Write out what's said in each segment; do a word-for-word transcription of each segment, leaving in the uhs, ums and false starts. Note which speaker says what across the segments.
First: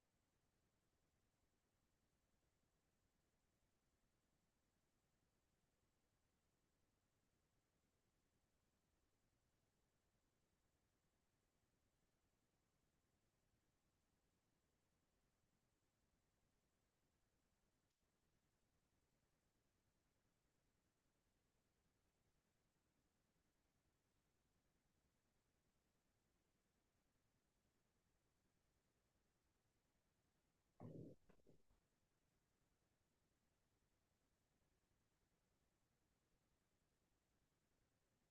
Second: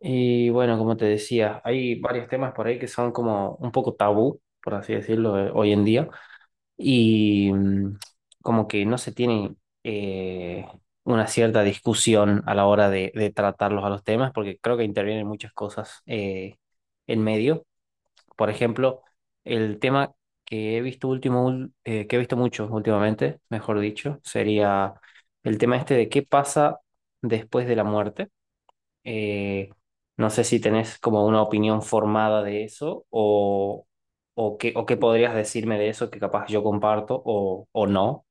Speaker 1: Y bueno, como te decía, hay varios temas por ahí que son como un poco tabú, por así decirlo, eh, hoy en día, y mm, como que no se tiene eh, una cierta discusión a la hora de, de tratarlos a los temas, porque creo que intervienen muchas cosas eh, en medio. Por ejemplo, el tema que he visto último, ul- eh, que he visto mucho últimamente, mejor dicho, sería el tema este de qué pasa después de la muerte. eh, no sé si tenés como una opinión formada de eso o, o qué, o qué podrías decirme de eso que capaz yo comparto o, o no.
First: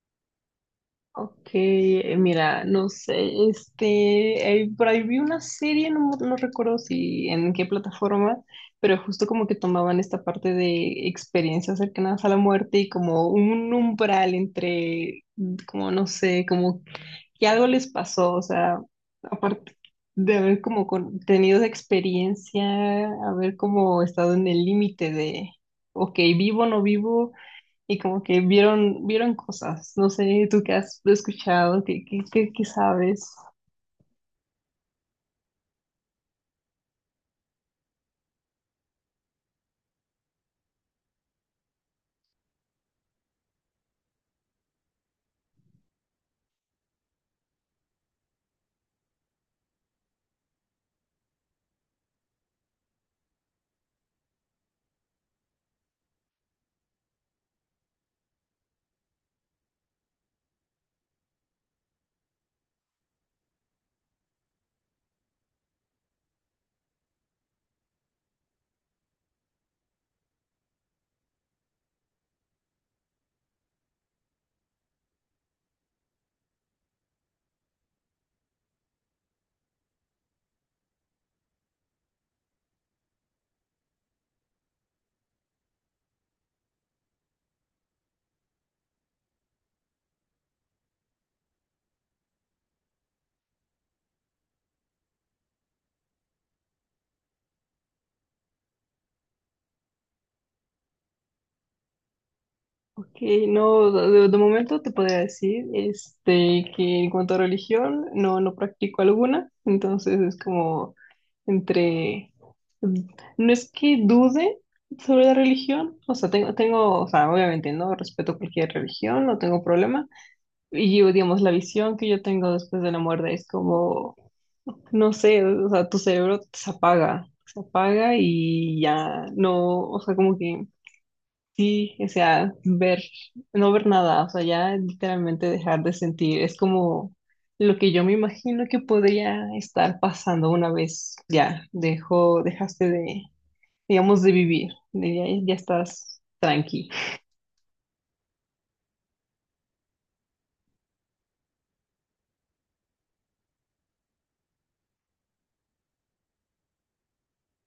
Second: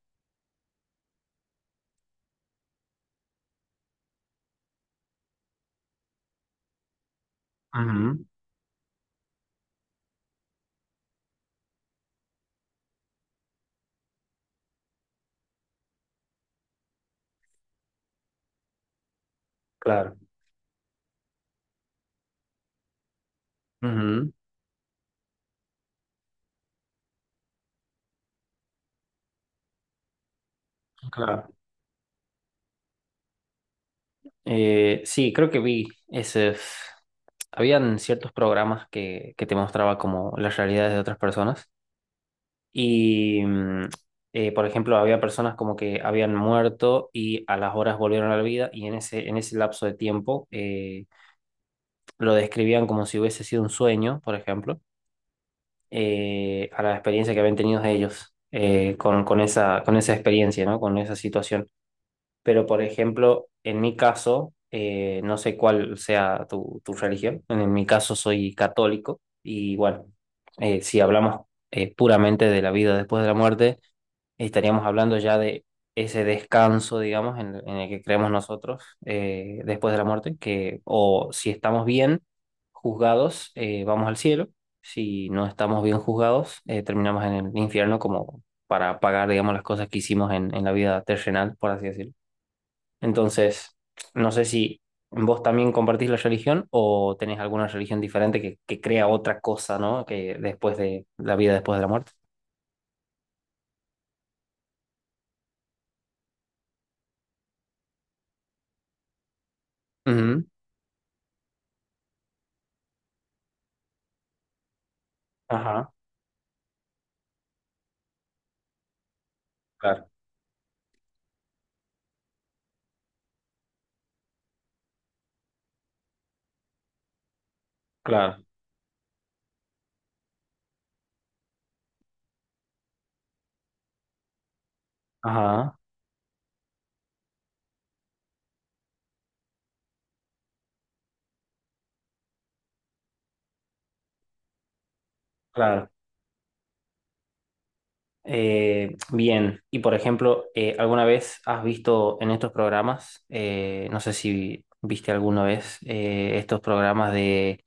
Speaker 2: Ok, eh, mira, no sé, este, eh, por ahí vi una serie, no, no recuerdo si en qué
Speaker 1: Ujú.
Speaker 2: plataforma, pero justo como que tomaban esta parte de experiencias cercanas a la muerte y como un umbral entre, mm, como no sé, como que algo les pasó, o sea, aparte
Speaker 1: Claro.
Speaker 2: de haber como con- tenido esa experiencia, haber como
Speaker 1: Ujú.
Speaker 2: estado en el límite de, ok, vivo, no vivo y como que vieron, vieron cosas. No sé, tú qué has
Speaker 1: Claro.
Speaker 2: escuchado, qué, qué, qué, qué sabes.
Speaker 1: Eh, sí, creo que vi ese... Habían ciertos programas que, que te mostraba como las realidades de otras personas y, mm, eh, por ejemplo, había personas como que habían muerto y a las horas volvieron a la vida y en ese, en ese lapso de tiempo eh, lo describían como si hubiese sido un sueño, por ejemplo, eh, a la experiencia que habían tenido ellos eh, con, con esa, con esa experiencia, ¿no? Con esa situación. Pero, por ejemplo, en mi caso, eh, no sé cuál sea tu, tu religión, en mi caso soy católico y bueno, eh, si hablamos eh, puramente de la vida después de la muerte, estaríamos hablando ya de ese descanso, digamos, en, en el que creemos nosotros eh, después de la muerte, que o si estamos bien juzgados, eh, vamos al cielo, si no estamos bien juzgados, eh, terminamos en el infierno como para pagar, digamos, las cosas que hicimos en, en la vida terrenal, por así decirlo. Entonces, no sé si vos también compartís la religión o tenés alguna religión diferente que, que crea otra cosa, ¿no? Que después de la vida después de la muerte.
Speaker 2: Ok, no, de, de momento te podría decir este, que en cuanto a religión, no, no practico alguna, entonces es
Speaker 1: Ujú.
Speaker 2: como entre, mm, no es que dude sobre la
Speaker 1: Ajá,
Speaker 2: religión, o sea, tengo, tengo, o sea, obviamente, ¿no? Respeto cualquier religión, no tengo problema,
Speaker 1: claro,
Speaker 2: y yo digamos, la visión que yo tengo después de la muerte es como. No sé, o sea, tu cerebro se apaga, se apaga
Speaker 1: claro.
Speaker 2: y ya no, o sea, como que sí, o sea, ver, no ver nada, o sea, ya literalmente
Speaker 1: Ajá,
Speaker 2: dejar de sentir, es como lo que yo me imagino que podría estar pasando una vez ya dejó, dejaste de, digamos, de vivir, de ya, ya
Speaker 1: claro.
Speaker 2: estás tranqui.
Speaker 1: Eh, bien, y por ejemplo, eh, ¿alguna vez has visto en estos programas, eh, no sé si viste alguna vez eh, estos programas de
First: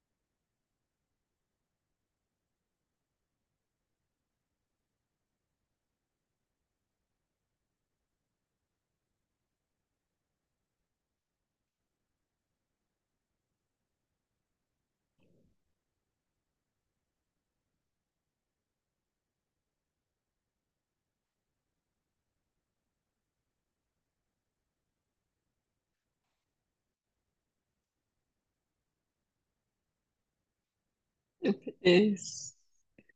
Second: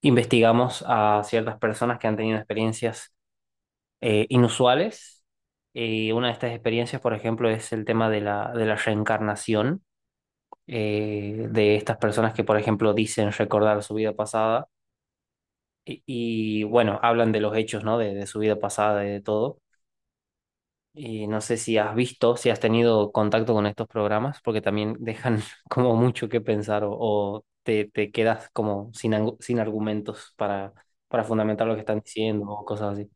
Speaker 1: investigamos a ciertas personas que han tenido experiencias eh, inusuales? Eh, una de estas experiencias, por ejemplo, es el tema de la, de la reencarnación, eh, de estas personas que, por ejemplo, dicen recordar su vida pasada y, y, bueno, hablan de los hechos, ¿no? De, de su vida pasada y de todo. Y no sé si has visto, si has tenido contacto con estos programas, porque también dejan como mucho que pensar o, o te, te quedas como sin, angu- sin argumentos para, para fundamentar lo que están diciendo
Speaker 2: Es.
Speaker 1: o cosas así.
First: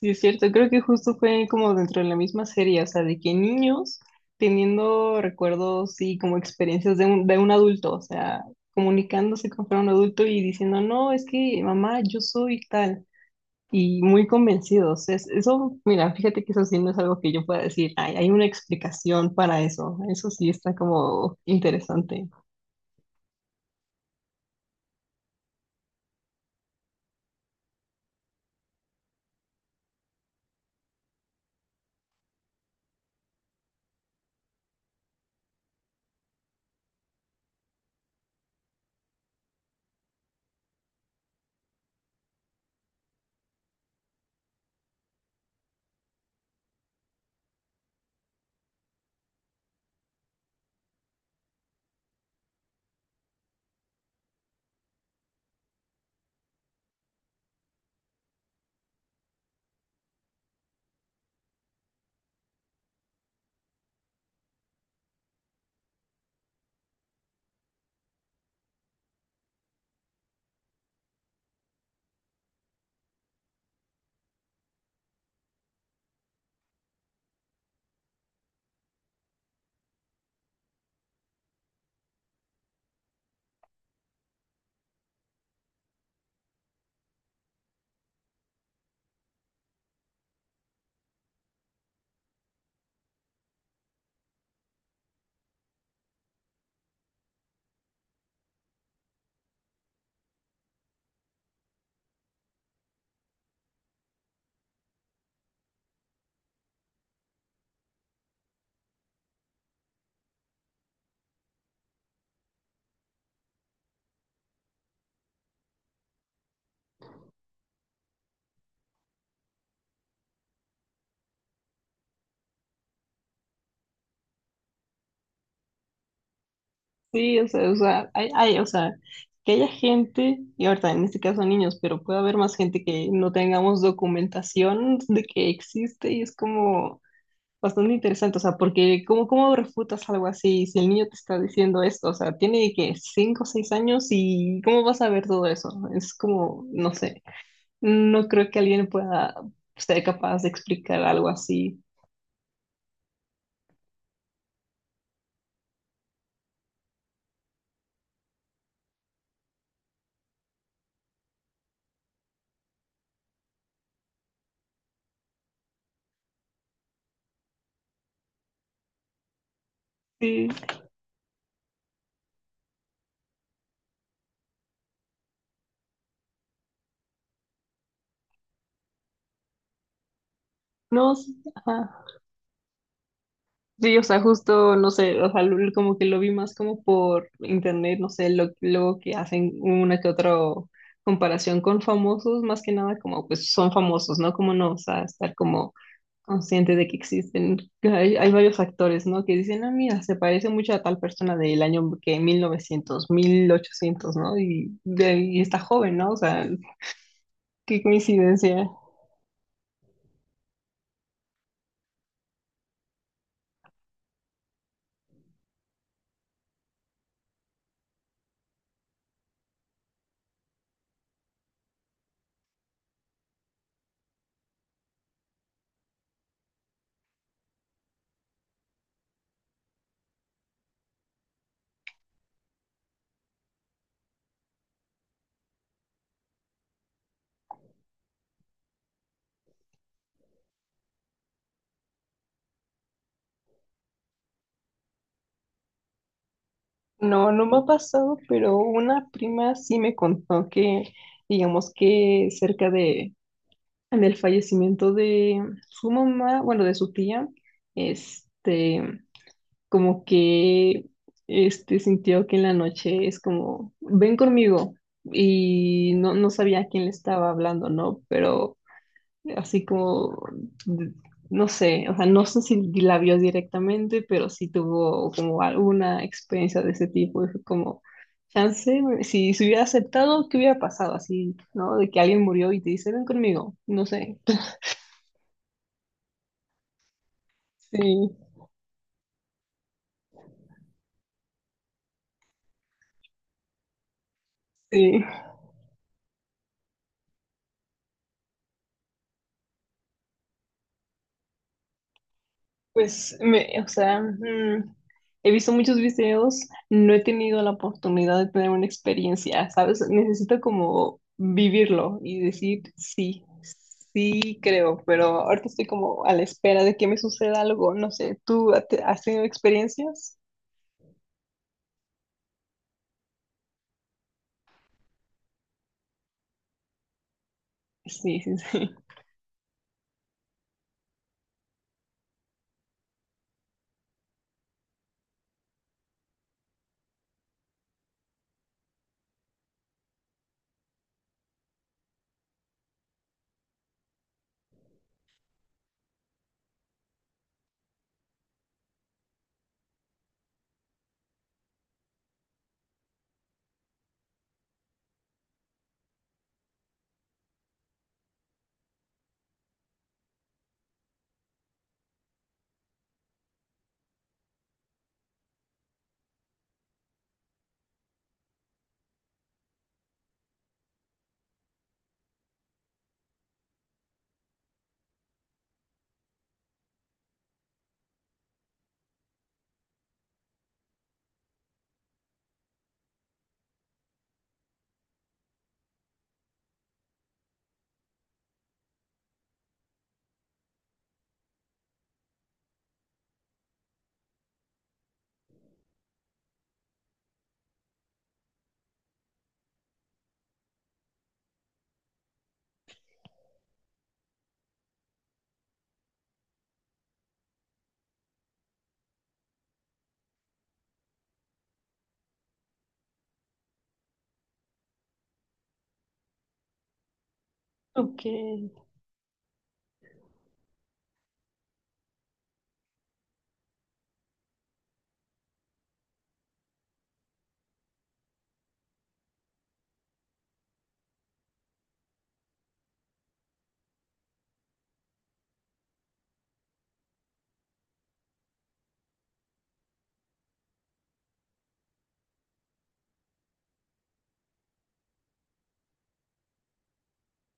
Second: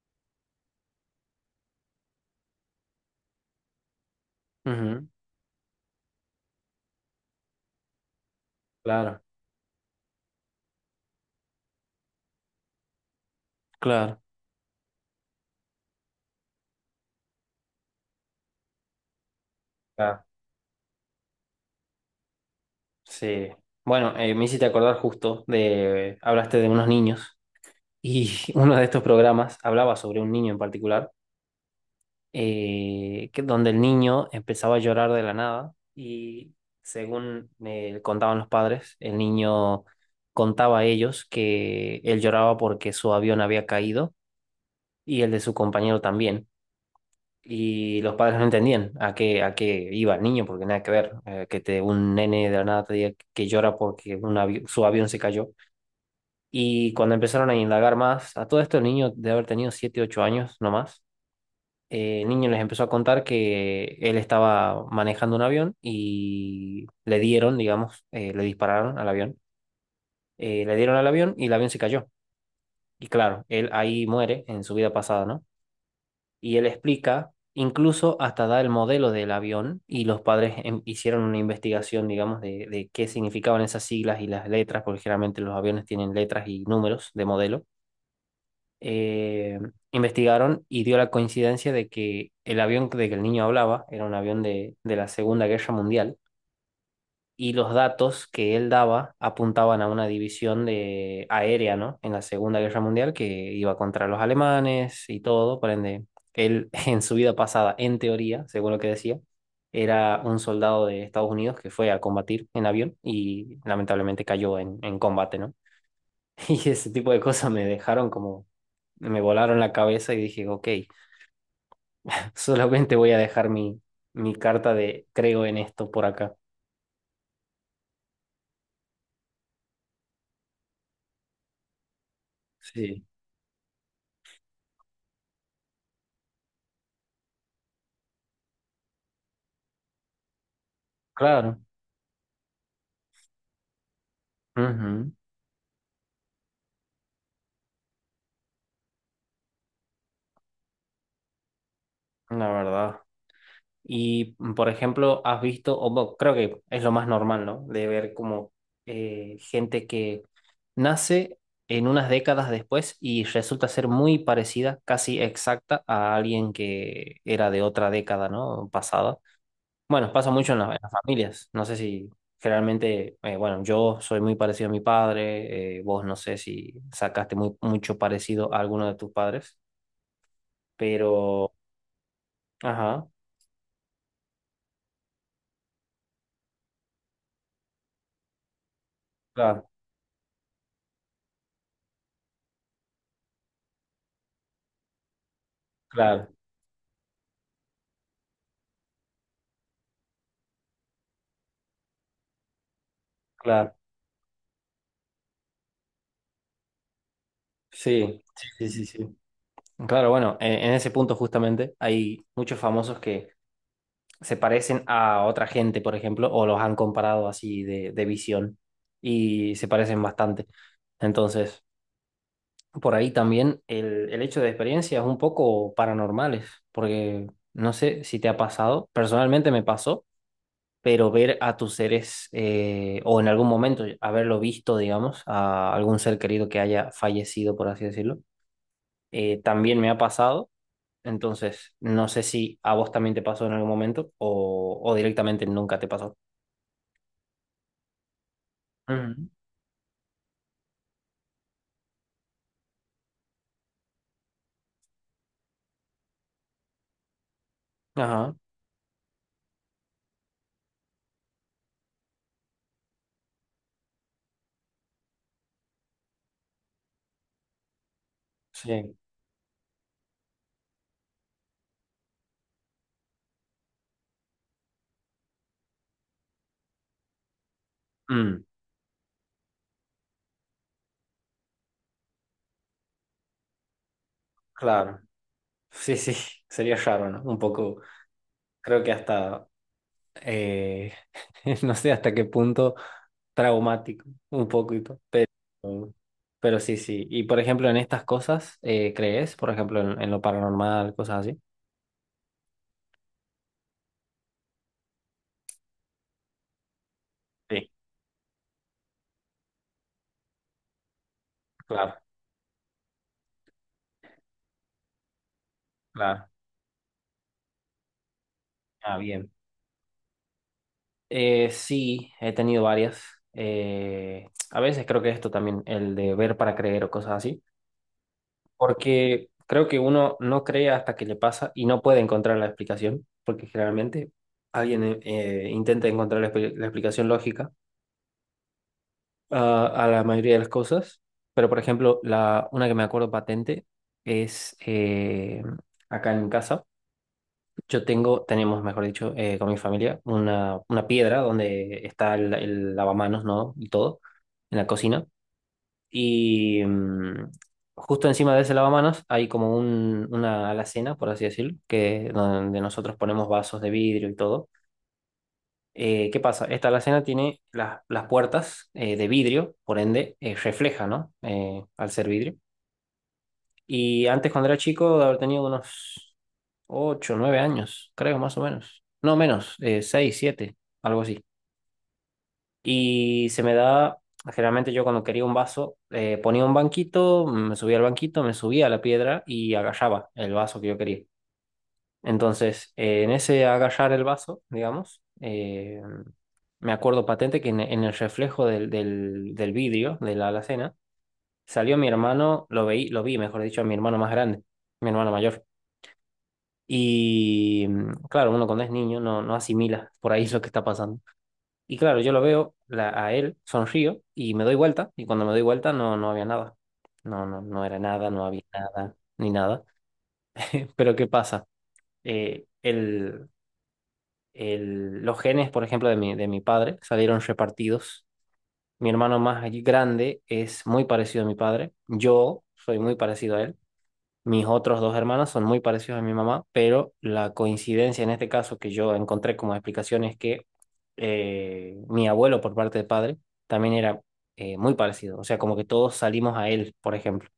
Speaker 2: Sí, es cierto, creo que justo fue como dentro de la misma serie, o sea, de que niños
Speaker 1: Ujú.
Speaker 2: teniendo recuerdos y como experiencias de un, de un adulto, o sea,
Speaker 1: Claro,
Speaker 2: comunicándose con fuera un adulto y diciendo, no, es que mamá, yo soy tal, y
Speaker 1: claro,
Speaker 2: muy convencidos. Es, eso, mira, fíjate que eso sí no es algo que yo pueda decir, hay, hay una explicación para eso,
Speaker 1: claro.
Speaker 2: eso sí está como interesante.
Speaker 1: Sí. Bueno, eh, me hiciste acordar justo de, hablaste de unos niños y uno de estos programas hablaba sobre un niño en particular eh, que, donde el niño empezaba a llorar de la nada y según me contaban los padres, el niño contaba a ellos que él lloraba porque su avión había caído y el de su compañero también. Y los padres no entendían a qué, a qué iba el niño, porque nada que ver, eh, que te, un nene de la nada te diga que llora porque un avi- su avión se cayó. Y cuando empezaron a indagar más, a todo esto el niño de haber tenido siete ocho años, no más eh, el niño les empezó a contar que él estaba manejando un avión y le dieron, digamos, eh, le dispararon al avión. Eh, le dieron al avión y el avión se cayó. Y claro, él ahí muere en su vida pasada, ¿no? Y él explica, incluso hasta da el modelo del avión y los padres em- hicieron una investigación, digamos, de, de qué significaban esas siglas y las letras, porque generalmente los aviones tienen letras y números de modelo. eh, Investigaron y dio la coincidencia de que el avión de que el niño hablaba era un avión de, de la Segunda Guerra Mundial y los datos que él daba apuntaban a una división de aérea, ¿no? En la Segunda Guerra Mundial que iba contra los alemanes y todo, por ende, él en su vida pasada, en teoría, según lo que decía, era un soldado de Estados Unidos que fue a combatir en avión y lamentablemente cayó en, en combate, ¿no? Y ese tipo de cosas me dejaron como, me volaron la cabeza y dije, ok, solamente voy a dejar mi, mi carta de creo en esto por acá.
Speaker 2: Sí, o sea, o sea, hay, hay, o sea, que haya gente, y ahorita en este caso niños, pero puede haber más gente
Speaker 1: Sí.
Speaker 2: que no tengamos documentación de que existe y es como bastante interesante, o sea, porque ¿cómo, cómo refutas algo así si el niño te está
Speaker 1: Claro,
Speaker 2: diciendo esto? O sea, tiene que cinco o seis años y ¿cómo vas a
Speaker 1: ujú.
Speaker 2: ver todo eso? Es como, no sé, no creo que alguien pueda ser capaz de explicar algo así.
Speaker 1: La verdad. Y, mm, por ejemplo, has visto, o bueno, creo que es lo más normal, ¿no? De ver como eh, gente que nace en unas décadas después y resulta ser muy parecida, casi exacta, a alguien que era de otra década, ¿no? Pasada. Bueno, pasa
Speaker 2: Sí.
Speaker 1: mucho en, la- en las familias. No sé si generalmente, eh, bueno, yo soy muy parecido a mi padre, eh, vos no sé si sacaste muy, mucho parecido a alguno de tus padres,
Speaker 2: No, sí,
Speaker 1: pero...
Speaker 2: ajá.
Speaker 1: Ajá,
Speaker 2: Sí, o sea, justo, no sé, o sea, lo- como que lo vi más como por internet, no sé, lo, luego que hacen
Speaker 1: claro,
Speaker 2: una que otra comparación con famosos, más que nada como, pues, son famosos, ¿no? Como no, o sea, estar como
Speaker 1: claro,
Speaker 2: consciente de que existen, que hay, hay varios actores, ¿no? Que dicen, ah, mira, se parece mucho a tal persona del año que mil novecientos mil
Speaker 1: claro.
Speaker 2: ochocientos, ¿no? Y, de, y está joven, ¿no? O sea, qué
Speaker 1: Sí,
Speaker 2: coincidencia.
Speaker 1: sí, sí, sí, sí. Claro, bueno, en, en ese punto justamente hay muchos famosos que se parecen a otra gente, por ejemplo, o los han comparado así de, de visión y se parecen bastante. Entonces... por ahí también el, el hecho de experiencias un poco paranormales, porque no sé si te ha pasado, personalmente me pasó, pero ver a tus seres eh, o en algún momento haberlo visto, digamos, a algún ser querido que haya fallecido, por así decirlo, eh, también me ha pasado. Entonces, no sé si a vos también te pasó en algún momento o, o directamente nunca te pasó.
Speaker 2: No, no me ha pasado, pero una
Speaker 1: Ujú.
Speaker 2: prima sí me contó que, digamos que cerca de, en el fallecimiento de su mamá, bueno, de su tía,
Speaker 1: Ajá,
Speaker 2: este, como que, este, sintió que en la noche es como, ven conmigo, y no, no sabía a quién le estaba hablando, ¿no? Pero
Speaker 1: sí.
Speaker 2: así como, de- no sé, o sea, no sé si la vio directamente, pero sí tuvo como alguna experiencia de ese tipo, y fue como,
Speaker 1: Mm,
Speaker 2: chance, si se hubiera aceptado, ¿qué hubiera pasado? Así, ¿no? De que alguien murió y te dice, ven conmigo, no sé.
Speaker 1: claro. Sí, sí, sería raro, ¿no? Un poco,
Speaker 2: Sí,
Speaker 1: creo que hasta eh, no sé hasta qué punto traumático, un poquito,
Speaker 2: sí.
Speaker 1: pero, pero sí, sí. Y por ejemplo, en estas cosas, eh, ¿crees? Por ejemplo, en, en lo paranormal, cosas así.
Speaker 2: Pues, me, o sea, mm, he visto muchos videos, no he tenido la
Speaker 1: Sí,
Speaker 2: oportunidad de tener una experiencia, ¿sabes? Necesito como
Speaker 1: claro,
Speaker 2: vivirlo y decir sí, sí creo, pero ahorita estoy como a la
Speaker 1: claro.
Speaker 2: espera de que me suceda algo, no sé, ¿tú ha- te-
Speaker 1: Ah,
Speaker 2: has tenido
Speaker 1: bien.
Speaker 2: experiencias?
Speaker 1: Eh, sí, he tenido varias. Eh, a veces creo que esto también, el de ver para creer o cosas así,
Speaker 2: Sí, sí, sí.
Speaker 1: porque creo que uno no cree hasta que le pasa y no puede encontrar la explicación, porque generalmente alguien eh, intenta encontrar la expli- la explicación lógica a a la mayoría de las cosas, pero por ejemplo, la, una que me acuerdo patente es eh, acá en casa. Yo tengo, tenemos, mejor dicho, eh, con mi familia, una, una piedra donde está el, el lavamanos, ¿no? Y todo, en la cocina. Y mm, justo encima de ese lavamanos hay como un, una alacena, por así decirlo, que, donde nosotros ponemos vasos de vidrio y todo. Eh, ¿qué pasa? Esta alacena tiene la- las puertas eh, de vidrio, por ende eh, refleja, ¿no? Eh, al ser vidrio. Y antes, cuando era chico, de haber tenido unos ocho nueve años, creo, más o menos. No menos, eh, seis siete algo así. Y se me da, generalmente yo cuando quería un vaso, eh, ponía un banquito, me subía al banquito, me subía a la piedra y agarraba el vaso que yo quería. Entonces, eh, en ese agarrar el vaso, digamos, eh, me acuerdo patente que en, en el reflejo del, del, del vidrio de la alacena salió mi hermano, lo veí, lo vi, mejor dicho, a mi hermano más grande, mi hermano mayor. Y mm, claro, uno cuando es niño no, no asimila por ahí lo que está pasando. Y claro, yo lo veo la- a él, sonrío y me doy vuelta. Y cuando me doy vuelta no, no había nada. No, no, no era
Speaker 2: Ok,
Speaker 1: nada, no había nada, ni nada. Pero ¿qué pasa? Eh, el, el- los genes, por ejemplo, de mi, de mi padre salieron repartidos. Mi hermano más allí grande es muy parecido a mi padre. Yo soy muy parecido a él. Mis otros dos hermanos son muy parecidos a mi mamá, pero la coincidencia en este caso que yo encontré como explicación es que eh, mi abuelo por parte de padre también era eh, muy parecido. O sea, como que todos salimos a él, por ejemplo.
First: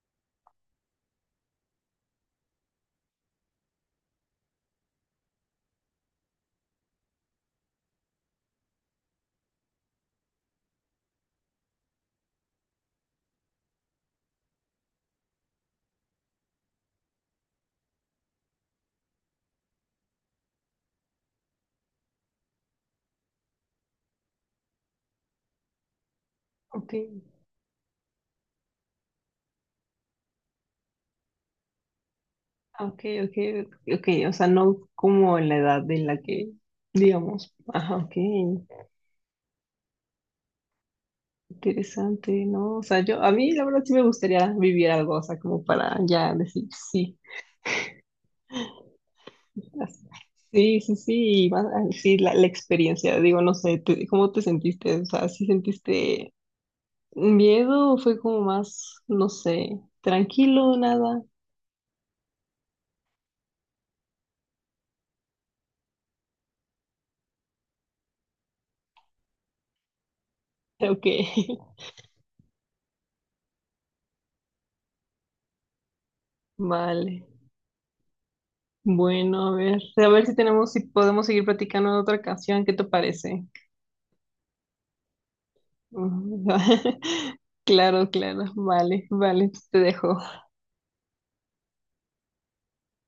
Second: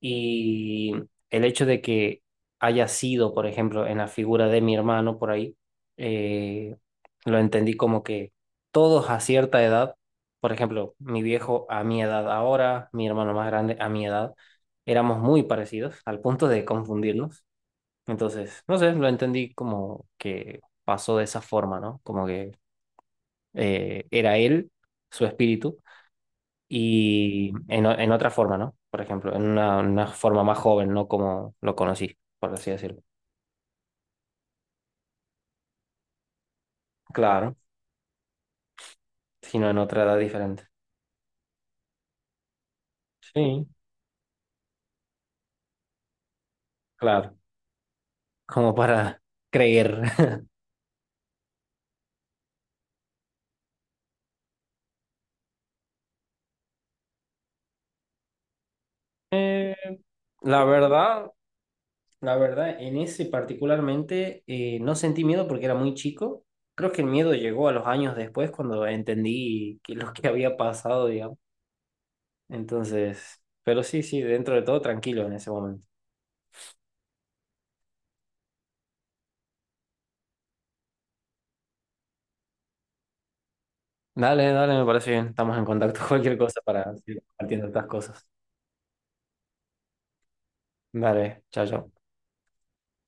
Speaker 1: Y el hecho de que haya sido, por ejemplo, en la figura de mi hermano por ahí, eh, lo entendí como que todos a cierta edad, por ejemplo, mi viejo a mi edad ahora, mi hermano más grande a mi edad, éramos muy parecidos al punto de confundirnos. Entonces, no sé, lo entendí como que pasó de esa forma, ¿no? Como que eh, era él, su espíritu
Speaker 2: ok,
Speaker 1: y en, o- en otra forma, ¿no? Por ejemplo, en una, una forma más joven, no como lo conocí, por así
Speaker 2: ok,
Speaker 1: decirlo.
Speaker 2: ok, ok, o sea, no como en la edad de la que, digamos,
Speaker 1: Claro,
Speaker 2: ajá, ok.
Speaker 1: sino en otra edad diferente.
Speaker 2: Interesante, ¿no? O sea, yo, a mí la
Speaker 1: Sí,
Speaker 2: verdad sí me gustaría vivir algo, o sea, como para ya decir sí.
Speaker 1: claro, como para creer.
Speaker 2: Así, sí, sí, sí, y más, ah, sí, la, la experiencia, digo, no sé, te- ¿cómo te sentiste? O sea, ¿sí sentiste miedo o fue como más, no
Speaker 1: Eh,
Speaker 2: sé,
Speaker 1: la
Speaker 2: tranquilo, nada?
Speaker 1: verdad, la verdad, en ese particularmente eh, no sentí miedo porque era muy chico. Creo que el miedo llegó a los años después cuando entendí que lo que había
Speaker 2: Ok,
Speaker 1: pasado, digamos. Entonces, pero sí, sí, dentro de todo tranquilo en ese momento.
Speaker 2: vale. Bueno, a ver, a ver si tenemos, si podemos seguir platicando en otra ocasión, ¿qué te parece?
Speaker 1: Dale, dale, me parece bien. Estamos en contacto. Cualquier
Speaker 2: Ujú.
Speaker 1: cosa para seguir compartiendo estas
Speaker 2: Claro,
Speaker 1: cosas.
Speaker 2: claro, vale, vale, te dejo.
Speaker 1: Dale, chao, chao.